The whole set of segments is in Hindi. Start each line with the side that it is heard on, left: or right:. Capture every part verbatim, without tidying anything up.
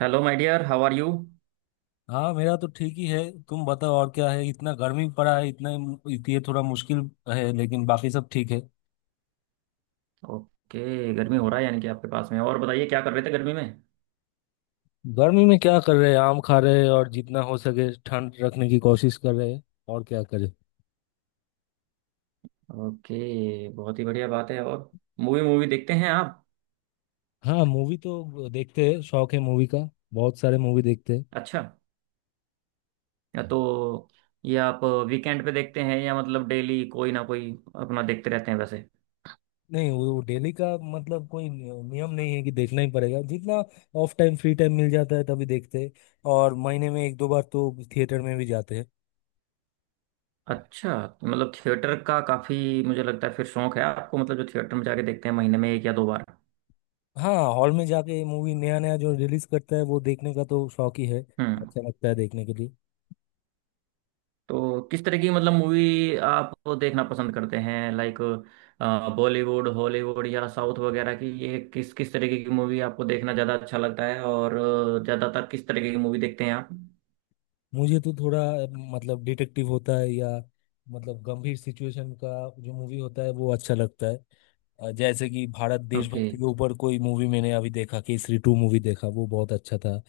right: Hello my dear how are you.
left: हाँ मेरा तो ठीक ही है। तुम बताओ और क्या है इतना गर्मी पड़ा है इतना। ये थोड़ा मुश्किल है लेकिन बाकी सब ठीक है।
right: ओके। गर्मी हो रहा है यानी कि आपके पास में। और बताइए, क्या कर रहे थे गर्मी में?
left: गर्मी में क्या कर रहे हैं आम खा रहे हैं और जितना हो सके ठंड रखने की कोशिश कर रहे हैं। और क्या करें।
right: ओके, बहुत ही बढ़िया बात है। और मूवी मूवी देखते हैं आप?
left: हाँ मूवी तो देखते हैं शौक है मूवी का। बहुत सारे मूवी देखते हैं।
right: अच्छा। या तो ये आप वीकेंड पे देखते हैं, या मतलब डेली कोई ना कोई अपना देखते रहते हैं वैसे?
left: नहीं वो डेली का मतलब कोई नि- नियम नहीं है कि देखना ही पड़ेगा, जितना ऑफ टाइम फ्री टाइम मिल जाता है तभी देखते हैं। और महीने में एक दो बार तो थिएटर में भी जाते हैं।
right: अच्छा, तो मतलब थिएटर का काफी, मुझे लगता है, फिर शौक है आपको। मतलब जो थिएटर में जाके देखते हैं महीने में एक या दो बार।
left: हाँ हॉल में जाके मूवी नया नया जो रिलीज करता है वो देखने का तो शौक ही है।
right: हम्म।
left: अच्छा लगता है देखने के लिए।
right: तो किस तरह की मतलब मूवी आप देखना पसंद करते हैं? लाइक, बॉलीवुड, हॉलीवुड या साउथ वगैरह की? ये किस किस तरीके की मूवी आपको देखना ज़्यादा अच्छा लगता है? और अ, ज़्यादातर किस तरीके की मूवी देखते हैं आप?
left: मुझे तो थोड़ा अ, मतलब डिटेक्टिव होता है या मतलब गंभीर सिचुएशन का जो मूवी होता है वो अच्छा लगता है। अ, जैसे कि भारत
right: ओके।
left: देशभक्ति के ऊपर कोई मूवी मैंने अभी देखा, केसरी टू मूवी देखा, वो बहुत अच्छा था।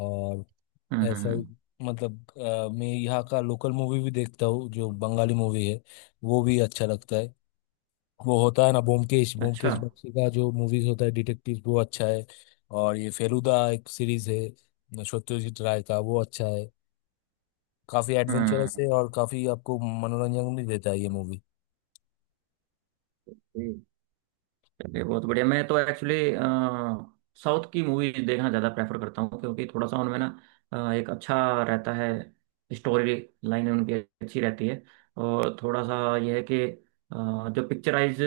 left: और
right: हम्म हम्म
left: ऐसा ही
right: हम्म,
left: मतलब अ, मैं यहाँ का लोकल मूवी भी देखता हूँ जो बंगाली मूवी है। वो भी अच्छा लगता है। वो होता है ना ब्योमकेश
right: अच्छा।
left: ब्योमकेश बख्शी का जो मूवीज होता है डिटेक्टिव, वो अच्छा है। और ये फेलुदा एक सीरीज है सत्यजीत राय का, वो अच्छा है। काफी एडवेंचरस है
right: हम्म।
left: और काफी आपको मनोरंजन भी देता है ये मूवी।
right: चलिए, बहुत बढ़िया। मैं तो एक्चुअली साउथ की मूवीज देखना ज़्यादा प्रेफर करता हूँ, क्योंकि थोड़ा सा उनमें ना अ, एक अच्छा रहता है, स्टोरी लाइन उनकी अच्छी रहती है। और थोड़ा सा यह है कि अ, जो पिक्चराइज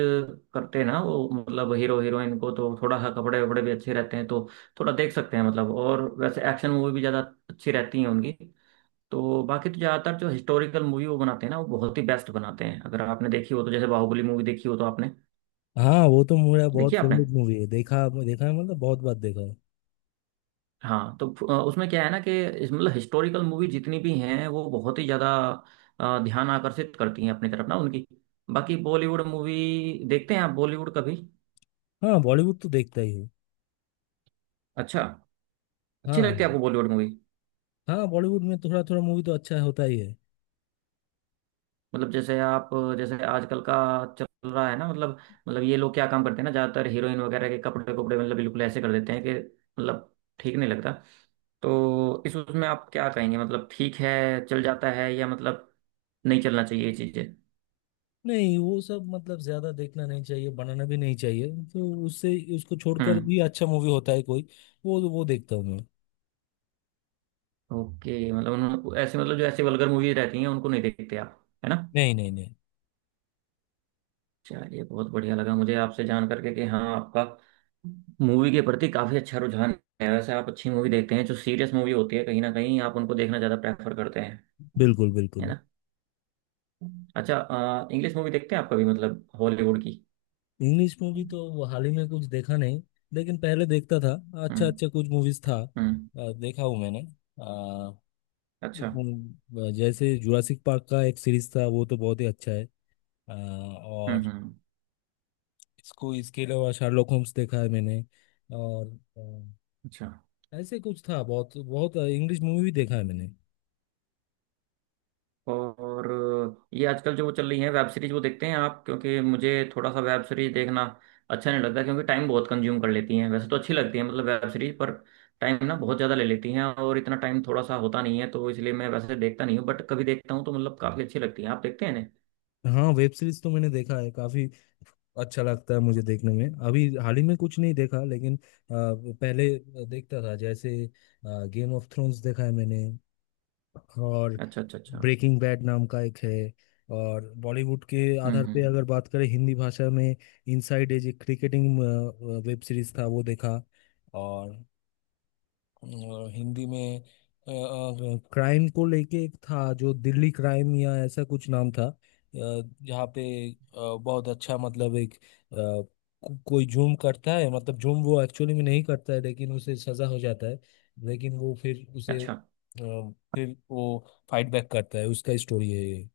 right: करते हैं ना वो मतलब हीरो हीरोइन को तो थोड़ा सा कपड़े वपड़े भी अच्छे रहते हैं, तो थोड़ा देख सकते हैं मतलब। और वैसे एक्शन मूवी भी ज़्यादा अच्छी रहती हैं उनकी। तो बाकी तो ज़्यादातर जो हिस्टोरिकल मूवी वो बनाते हैं ना, वो बहुत ही बेस्ट बनाते हैं। अगर आपने देखी हो तो, जैसे बाहुबली मूवी देखी हो तो आपने?
left: हाँ वो तो मेरा बहुत
right: देखी है आपने?
left: फेवरेट मूवी है, देखा देखा है मतलब बहुत बार देखा है।
right: हाँ तो फ- अ, उसमें क्या है ना कि इस मतलब हिस्टोरिकल मूवी जितनी भी हैं वो बहुत ही ज़्यादा अ, ध्यान आकर्षित करती हैं अपनी तरफ ना उनकी। बाकी बॉलीवुड मूवी देखते हैं आप, बॉलीवुड कभी?
left: हाँ बॉलीवुड तो देखता ही हूँ।
right: अच्छा, अच्छी लगती
left: हाँ।
right: है आपको बॉलीवुड मूवी?
left: हाँ बॉलीवुड में थोड़ा थोड़ा मूवी तो अच्छा होता ही है।
right: मतलब जैसे आप, जैसे आजकल का चल रहा है ना मतलब मतलब ये लोग क्या काम करते हैं ना, ज़्यादातर हीरोइन वगैरह के कपड़े कपड़े मतलब बिल्कुल ऐसे कर देते हैं कि मतलब ठीक नहीं लगता। तो इस उसमें आप क्या कहेंगे? मतलब ठीक है, चल जाता है? या मतलब नहीं चलना चाहिए ये चीज़ें?
left: नहीं वो सब मतलब ज्यादा देखना नहीं चाहिए, बनाना भी नहीं चाहिए। तो उससे उसको छोड़कर
right: हम्म।
left: भी अच्छा मूवी होता है कोई। वो वो देखता हूँ मैं।
right: ओके, मतलब उन्होंने ऐसे, मतलब जो ऐसी वल्गर मूवीज रहती हैं उनको नहीं देखते आप, है ना?
left: नहीं, नहीं, नहीं।
right: चलिए बहुत बढ़िया लगा मुझे आपसे जान करके कि हाँ, आपका मूवी के प्रति काफी अच्छा रुझान है। वैसे आप अच्छी मूवी देखते हैं, जो सीरियस मूवी होती है, कहीं ना कहीं आप उनको देखना ज्यादा प्रेफर करते हैं,
left: बिल्कुल,
right: है
left: बिल्कुल।
right: ना? अच्छा, इंग्लिश मूवी देखते हैं आप कभी? मतलब हॉलीवुड की?
left: इंग्लिश मूवी तो हाल ही में कुछ देखा नहीं। लेकिन पहले देखता था। अच्छा
right: हम्म
left: अच्छा कुछ मूवीज था
right: हम्म।
left: अ, देखा हूँ मैंने। अ,
right: अच्छा।
left: उम, जैसे जुरासिक पार्क का एक सीरीज था, वो तो बहुत ही अच्छा है। अ,
right: हम्म
left: और
right: हम्म।
left: इसको इसके अलावा शार्लोक होम्स देखा है मैंने। और अ,
right: अच्छा।
left: ऐसे कुछ था, बहुत बहुत इंग्लिश मूवी भी देखा है मैंने।
right: और ये आजकल जो वो चल रही है वेब सीरीज, वो देखते हैं आप? क्योंकि मुझे थोड़ा सा वेब सीरीज देखना अच्छा नहीं लगता, क्योंकि टाइम बहुत कंज्यूम कर लेती हैं। वैसे तो अच्छी लगती है मतलब वेब सीरीज, पर टाइम ना बहुत ज़्यादा ले लेती हैं, और इतना टाइम थोड़ा सा होता नहीं है, तो इसलिए मैं वैसे देखता नहीं हूँ, बट कभी देखता हूँ तो मतलब काफ़ी अच्छी लगती है। आप देखते हैं ना?
left: हाँ वेब सीरीज तो मैंने देखा है काफी। अच्छा लगता है मुझे देखने में, अभी हाल ही में कुछ नहीं देखा लेकिन अ, पहले देखता था, जैसे गेम ऑफ थ्रोन्स देखा है मैंने। और
right: अच्छा, अच्छा, अच्छा।
left: ब्रेकिंग बैड नाम का एक है। और बॉलीवुड के
right: हम्म
left: आधार पे
right: हम्म।
left: अगर बात करें हिंदी भाषा में, इनसाइड एज एक क्रिकेटिंग वेब सीरीज था वो देखा। और और हिंदी में क्राइम को लेके एक था जो दिल्ली क्राइम या ऐसा कुछ नाम था, अ, जहाँ पे अ, बहुत अच्छा, मतलब एक अ, को, कोई जूम करता है, मतलब जूम वो एक्चुअली में नहीं करता है लेकिन उसे सजा हो जाता है। लेकिन वो फिर उसे अ,
right: अच्छा।
left: फिर वो फाइट बैक करता है, उसका स्टोरी है ये।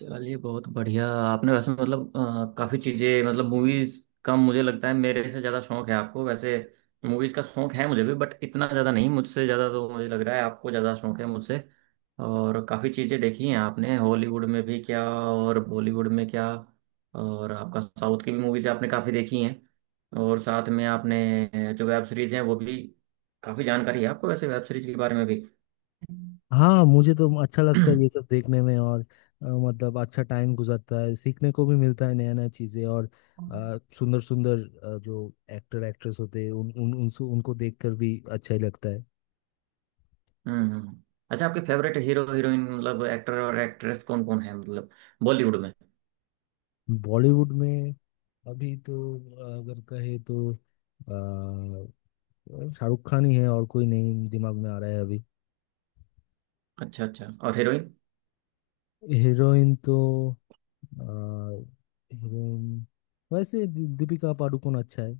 right: चलिए बहुत बढ़िया। आपने वैसे मतलब काफ़ी चीज़ें, मतलब मूवीज़ का, मुझे लगता है मेरे से ज़्यादा शौक है आपको। वैसे मूवीज़ का शौक है मुझे भी, बट इतना ज़्यादा नहीं। मुझसे ज़्यादा, तो मुझे लग रहा है आपको ज़्यादा शौक है मुझसे। और काफ़ी चीज़ें देखी हैं आपने, हॉलीवुड में भी क्या और बॉलीवुड में क्या, और आपका साउथ की भी मूवीज़ आपने काफ़ी देखी हैं, और साथ में आपने जो वेब सीरीज़ हैं वो भी, काफ़ी जानकारी है आपको वैसे वेब सीरीज़ के बारे में भी।
left: हाँ मुझे तो अच्छा लगता है ये सब देखने में, और अ, मतलब अच्छा टाइम गुजरता है, सीखने को भी मिलता है नया नया चीज़ें। और सुंदर सुंदर जो एक्टर एक्ट्रेस होते हैं, उन उन उनसे उनको देखकर भी अच्छा ही लगता है।
right: हम्म हम्म। हम्म। अच्छा, आपके फेवरेट हीरो हीरोइन मतलब एक्टर और एक्ट्रेस कौन कौन है, मतलब बॉलीवुड में?
left: बॉलीवुड में अभी तो अ, अगर कहे तो अ, शाहरुख खान ही है, और कोई नहीं दिमाग में आ रहा है अभी।
right: अच्छा अच्छा। और हीरोइन?
left: हीरोइन तो अ, हीरोइन वैसे दीपिका पादुकोण अच्छा है।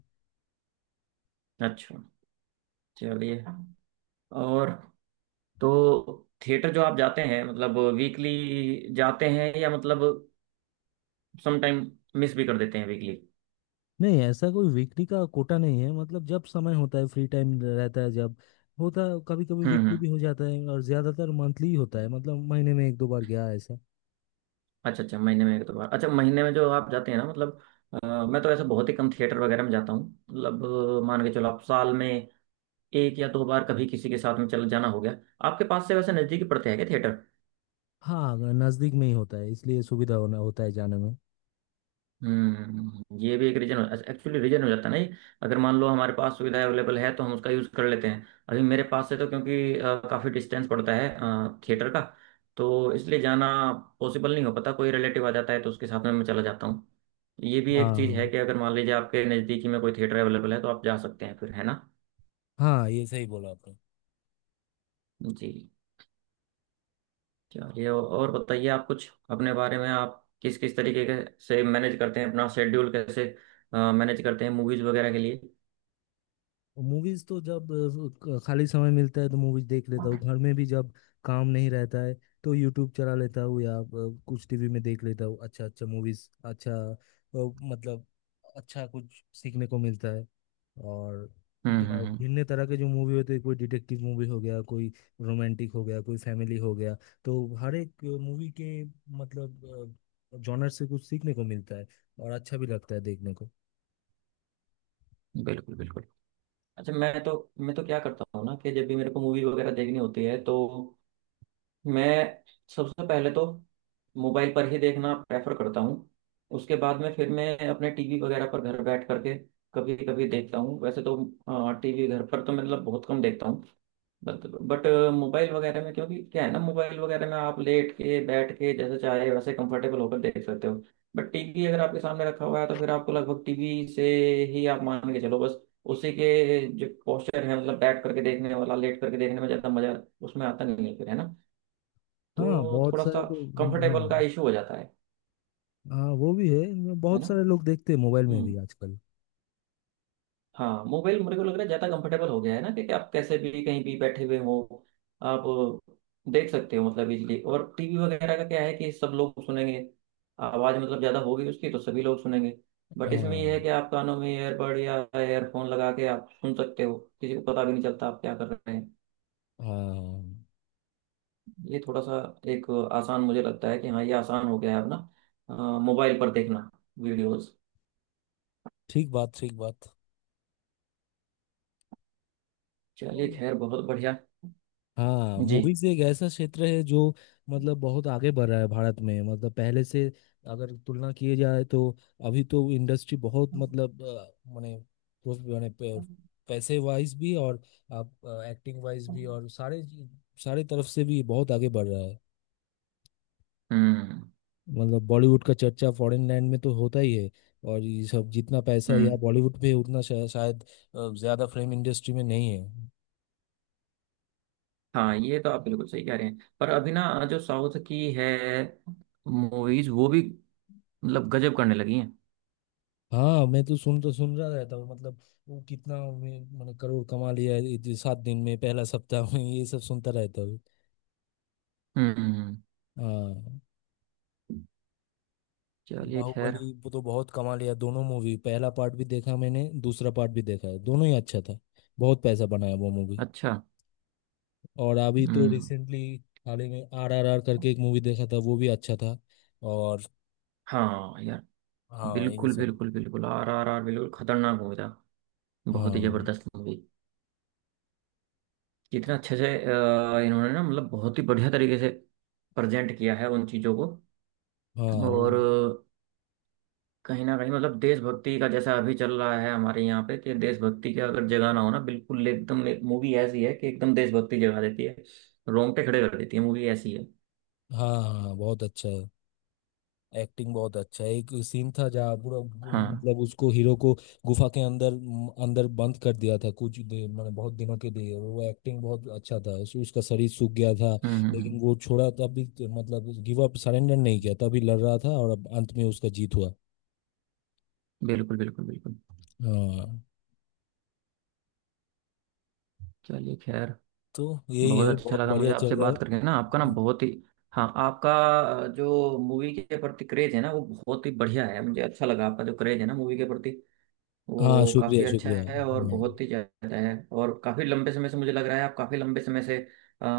right: अच्छा चलिए। और तो थिएटर जो आप जाते हैं मतलब वीकली जाते हैं, या मतलब समटाइम मिस भी कर देते हैं वीकली?
left: नहीं ऐसा कोई वीकली का कोटा नहीं है, मतलब जब समय होता है फ्री टाइम रहता है जब होता है, कभी कभी
right: हम्म
left: वीकली
right: हम्म।
left: भी हो जाता है और ज्यादातर मंथली ही होता है, मतलब महीने में एक दो बार गया ऐसा।
right: अच्छा अच्छा, महीने में एक दो बार। अच्छा, महीने में जो आप जाते हैं ना मतलब, अ, मैं तो ऐसे बहुत ही कम थिएटर वगैरह में जाता हूँ। मतलब अ, मान के चलो आप साल में एक या दो बार कभी किसी के साथ में चल जाना हो गया। आपके पास से वैसे नज़दीकी पड़ते हैं क्या थिएटर?
left: हाँ नजदीक में ही होता है इसलिए सुविधा होना होता है जाने में।
right: हम्म, ये भी एक रीजन हो, एक्चुअली रीजन हो जाता है ना ये। अगर मान लो हमारे पास सुविधा अवेलेबल है तो हम उसका यूज़ कर लेते हैं। अभी मेरे पास से तो क्योंकि अ, काफ़ी डिस्टेंस पड़ता है थिएटर का, तो इसलिए जाना पॉसिबल नहीं हो पाता। कोई रिलेटिव आ जाता है तो उसके साथ में मैं चला जाता हूँ। ये भी एक
left: हाँ,
right: चीज़ है
left: हाँ।
right: कि अगर मान लीजिए आपके नज़दीकी में कोई थिएटर अवेलेबल है तो आप जा सकते हैं फिर, है ना?
left: हाँ, ये सही बोला आपने।
right: जी। चलिए और बताइए, आप कुछ अपने बारे में, आप किस किस तरीके के से मैनेज करते हैं अपना शेड्यूल? कैसे मैनेज करते हैं मूवीज़ वगैरह के लिए?
left: मूवीज तो जब अ, ख- खाली समय मिलता है तो मूवीज देख लेता हूँ, घर में भी जब काम नहीं रहता है तो यूट्यूब चला लेता हूँ या अ, कुछ टीवी में देख लेता हूँ। अच्छा अच्छा मूवीज, अच्छा अ, मतलब अच्छा कुछ सीखने को मिलता है। और
right: हम्म
left: ब-
right: हम्म हम्म।
left: भिन्न तरह के जो मूवी होते हैं, कोई डिटेक्टिव मूवी हो गया, कोई रोमांटिक हो गया, कोई फैमिली हो गया, तो हर एक मूवी के मतलब जॉनर से कुछ सीखने को मिलता है और अच्छा भी लगता है देखने को।
right: बिल्कुल बिल्कुल। अच्छा, मैं तो मैं तो क्या करता हूँ ना कि जब भी मेरे को मूवी वगैरह देखनी होती है तो मैं सबसे पहले तो मोबाइल पर ही देखना प्रेफर करता हूँ। उसके बाद में फिर मैं अपने टीवी वगैरह पर घर बैठ करके कभी कभी देखता हूँ। वैसे तो टीवी घर पर तो मतलब बहुत कम देखता हूँ, बट बट मोबाइल वगैरह में, क्योंकि क्या है ना, मोबाइल वगैरह में आप लेट के बैठ के जैसे चाहे वैसे कंफर्टेबल होकर देख सकते हो। बट टीवी अगर आपके सामने रखा हुआ है तो फिर आपको लगभग टीवी से ही, आप मान के चलो, बस उसी के जो पोस्चर है मतलब बैठ करके देखने वाला, लेट करके देखने में ज्यादा मजा उसमें आता नहीं है फिर, है ना?
left: हाँ
right: तो
left: बहुत
right: थोड़ा सा
left: सारे तो। हाँ।
right: कंफर्टेबल का इशू हो जाता है।
left: हाँ वो भी है, इनमें
right: है
left: बहुत
right: ना।
left: सारे लोग देखते हैं मोबाइल में
right: हम्म।
left: भी आजकल।
right: हाँ, मोबाइल मेरे को लग रहा है ज़्यादा कंफर्टेबल हो गया है ना कि, कि आप कैसे भी कहीं भी बैठे हुए हो, आप देख सकते हो मतलब इजीली। और टीवी वगैरह का क्या है कि सब लोग सुनेंगे, आवाज़ मतलब ज़्यादा होगी उसकी, तो सभी लोग सुनेंगे। बट इसमें यह है
left: हाँ।
right: कि आप कानों में ईयरबड या एयरफोन लगा के आप सुन सकते हो, किसी को पता भी नहीं चलता आप क्या कर रहे हैं।
left: हाँ।
right: ये थोड़ा सा एक आसान, मुझे लगता है कि हाँ, ये आसान हो गया है अपना मोबाइल पर देखना वीडियोस।
left: ठीक बात, ठीक बात।
right: चलिए
left: और-
right: खैर, बहुत बढ़िया।
left: हाँ
right: जी।
left: मूवीज एक ऐसा क्षेत्र है जो मतलब बहुत आगे बढ़ रहा है भारत में, मतलब पहले से अगर तुलना किए जाए तो अभी तो इंडस्ट्री बहुत, मतलब अ, माने उस- माने पे- पैसे वाइज भी और आप एक्टिंग वाइज भी, और सारे सारे तरफ से भी बहुत आगे बढ़ रहा है।
right: हम्म
left: मतलब बॉलीवुड का चर्चा फॉरेन लैंड में तो होता ही है। और ये सब जितना पैसा यहाँ
right: हम्म।
left: बॉलीवुड पे है, उतना शा, शायद अ, ज्यादा फिल्म इंडस्ट्री में नहीं है।
right: हाँ ये तो आप बिल्कुल सही कह रहे हैं, पर अभी ना जो साउथ की है मूवीज वो भी मतलब गजब करने लगी हैं।
left: हाँ मैं तो सुन तो सुन रहा रहता हूँ, मतलब वो कितना में- मतलब करोड़ कमा लिया है, ये सात दिन में, पहला सप्ताह में, ये सब सुनता रहता हूँ।
right: हम्म।
left: हाँ।
right: चलिए खैर।
left: बाहुबली वो तो बहुत कमा लिया, दोनों मूवी पहला पार्ट भी देखा मैंने, दूसरा पार्ट भी देखा है, दोनों ही अच्छा था। बहुत पैसा बनाया वो मूवी।
right: अच्छा।
left: और अभी तो
right: हम्म।
left: रिसेंटली हाल ही में आर आर आर करके एक मूवी देखा था, वो भी अच्छा था। और
right: हाँ यार।
left: हाँ ये
right: बिल्कुल
left: सब।
right: बिल्कुल बिल्कुल, आर आर आर बिल्कुल खतरनाक मूवी था। बहुत ही
left: हाँ।
right: जबरदस्त मूवी। जितना अच्छे से अ, इन्होंने ना मतलब बहुत ही बढ़िया तरीके से प्रेजेंट किया है उन चीज़ों को।
left: हाँ वो-
right: और कहीं ना कहीं मतलब देशभक्ति का, जैसा अभी चल रहा है हमारे यहाँ पे कि देशभक्ति का अगर जगाना हो ना बिल्कुल, एकदम एक मूवी ऐसी है कि एकदम देशभक्ति जगा देती है। रोंगटे खड़े कर देती है, मूवी ऐसी है।
left: हाँ, हाँ बहुत अच्छा है, एक्टिंग बहुत अच्छा है। एक सीन था जहाँ पूरा गु-
right: हाँ।
left: मतलब उसको, हीरो को गुफा के अंदर म, अंदर बंद कर दिया था कुछ दे- मैंने, बहुत दिनों के लिए वो, एक्टिंग बहुत अच्छा था, उस, उसका शरीर सूख गया था।
right: हम्म हम्म हम्म,
left: लेकिन वो छोड़ा तब भी, मतलब गिव अप सरेंडर नहीं किया, तभी लड़ रहा था और अब अंत में उसका जीत हुआ।
right: बिल्कुल बिल्कुल बिल्कुल।
left: हाँ
right: चलिए खैर।
left: तो यही
right: बहुत
left: है,
right: अच्छा
left: बहुत
right: लगा मुझे
left: बढ़िया चल
right: आपसे
left: रहा है।
right: बात करके ना, आपका ना बहुत ही, हाँ आपका अ, जो मूवी के प्रति क्रेज है ना वो बहुत ही बढ़िया है। मुझे अच्छा लगा आपका, जो क्रेज है ना मूवी के प्रति
left: हाँ,
right: वो
left: शुक्रिया,
right: काफ़ी अच्छा
left: शुक्रिया।
right: है और
left: हम्म।
right: बहुत ही ज़्यादा है। और काफ़ी लंबे समय से, मुझे लग रहा है आप काफ़ी लंबे समय से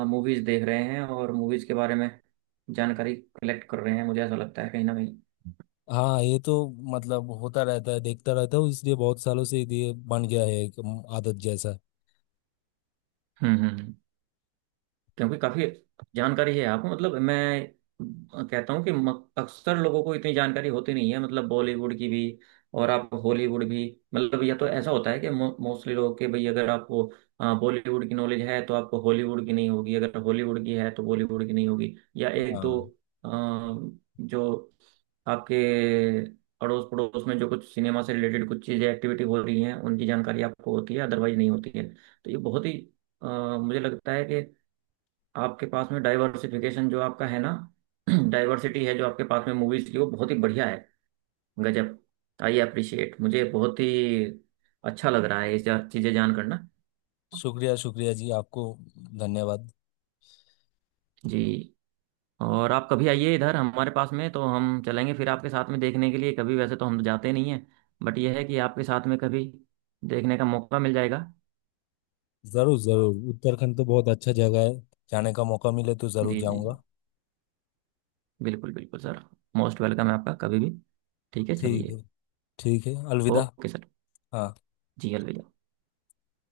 right: मूवीज़ देख रहे हैं और मूवीज़ के बारे में जानकारी कलेक्ट कर रहे हैं, मुझे ऐसा लगता है कहीं ना कहीं।
left: हाँ ये तो मतलब होता रहता है, देखता रहता हूँ इसलिए, बहुत सालों से ये बन गया है एक आदत जैसा।
right: हम्म हम्म। क्योंकि काफी जानकारी है आपको, मतलब मैं कहता हूँ कि म- अक्सर लोगों को इतनी जानकारी होती नहीं है, मतलब बॉलीवुड की भी और आप हॉलीवुड भी। मतलब या तो ऐसा होता है कि मोस्टली लोग के, भाई अगर आपको बॉलीवुड की नॉलेज है तो आपको हॉलीवुड की नहीं होगी, अगर हॉलीवुड की है तो बॉलीवुड की नहीं होगी। या एक दो
left: हाँ,
right: अ, जो आपके अड़ोस पड़ोस में जो कुछ सिनेमा से रिलेटेड कुछ चीज़ें एक्टिविटी हो रही हैं, उनकी जानकारी आपको होती है, अदरवाइज नहीं होती है। तो ये बहुत ही अ, मुझे लगता है आपके पास में डाइवर्सिफिकेशन जो आपका है ना डाइवर्सिटी है जो आपके पास में मूवीज की, वो बहुत ही बढ़िया है। गजब। आई अप्रिशिएट, मुझे बहुत ही अच्छा लग रहा है ये जा- चीज़ें जान करना।
left: शुक्रिया, शुक्रिया जी, आपको धन्यवाद।
right: जी, और आप कभी आइए इधर हमारे पास में तो हम चलेंगे फिर आपके साथ में देखने के लिए कभी। वैसे तो हम तो जाते नहीं हैं, बट यह है कि आपके साथ में कभी देखने का मौका मिल जाएगा।
left: जरूर, जरूर, उत्तराखंड तो बहुत अच्छा जगह है, जाने का मौका मिले तो जरूर
right: जी जी जी।
left: जाऊंगा।
right: बिल्कुल बिल्कुल सर। मोस्ट वेलकम है आपका कभी भी। ठीक है,
left: ठीक
right: चलिए।
left: है। ठीक है, अलविदा।
right: Okay sir.
left: हाँ।
right: जी, अलविदा।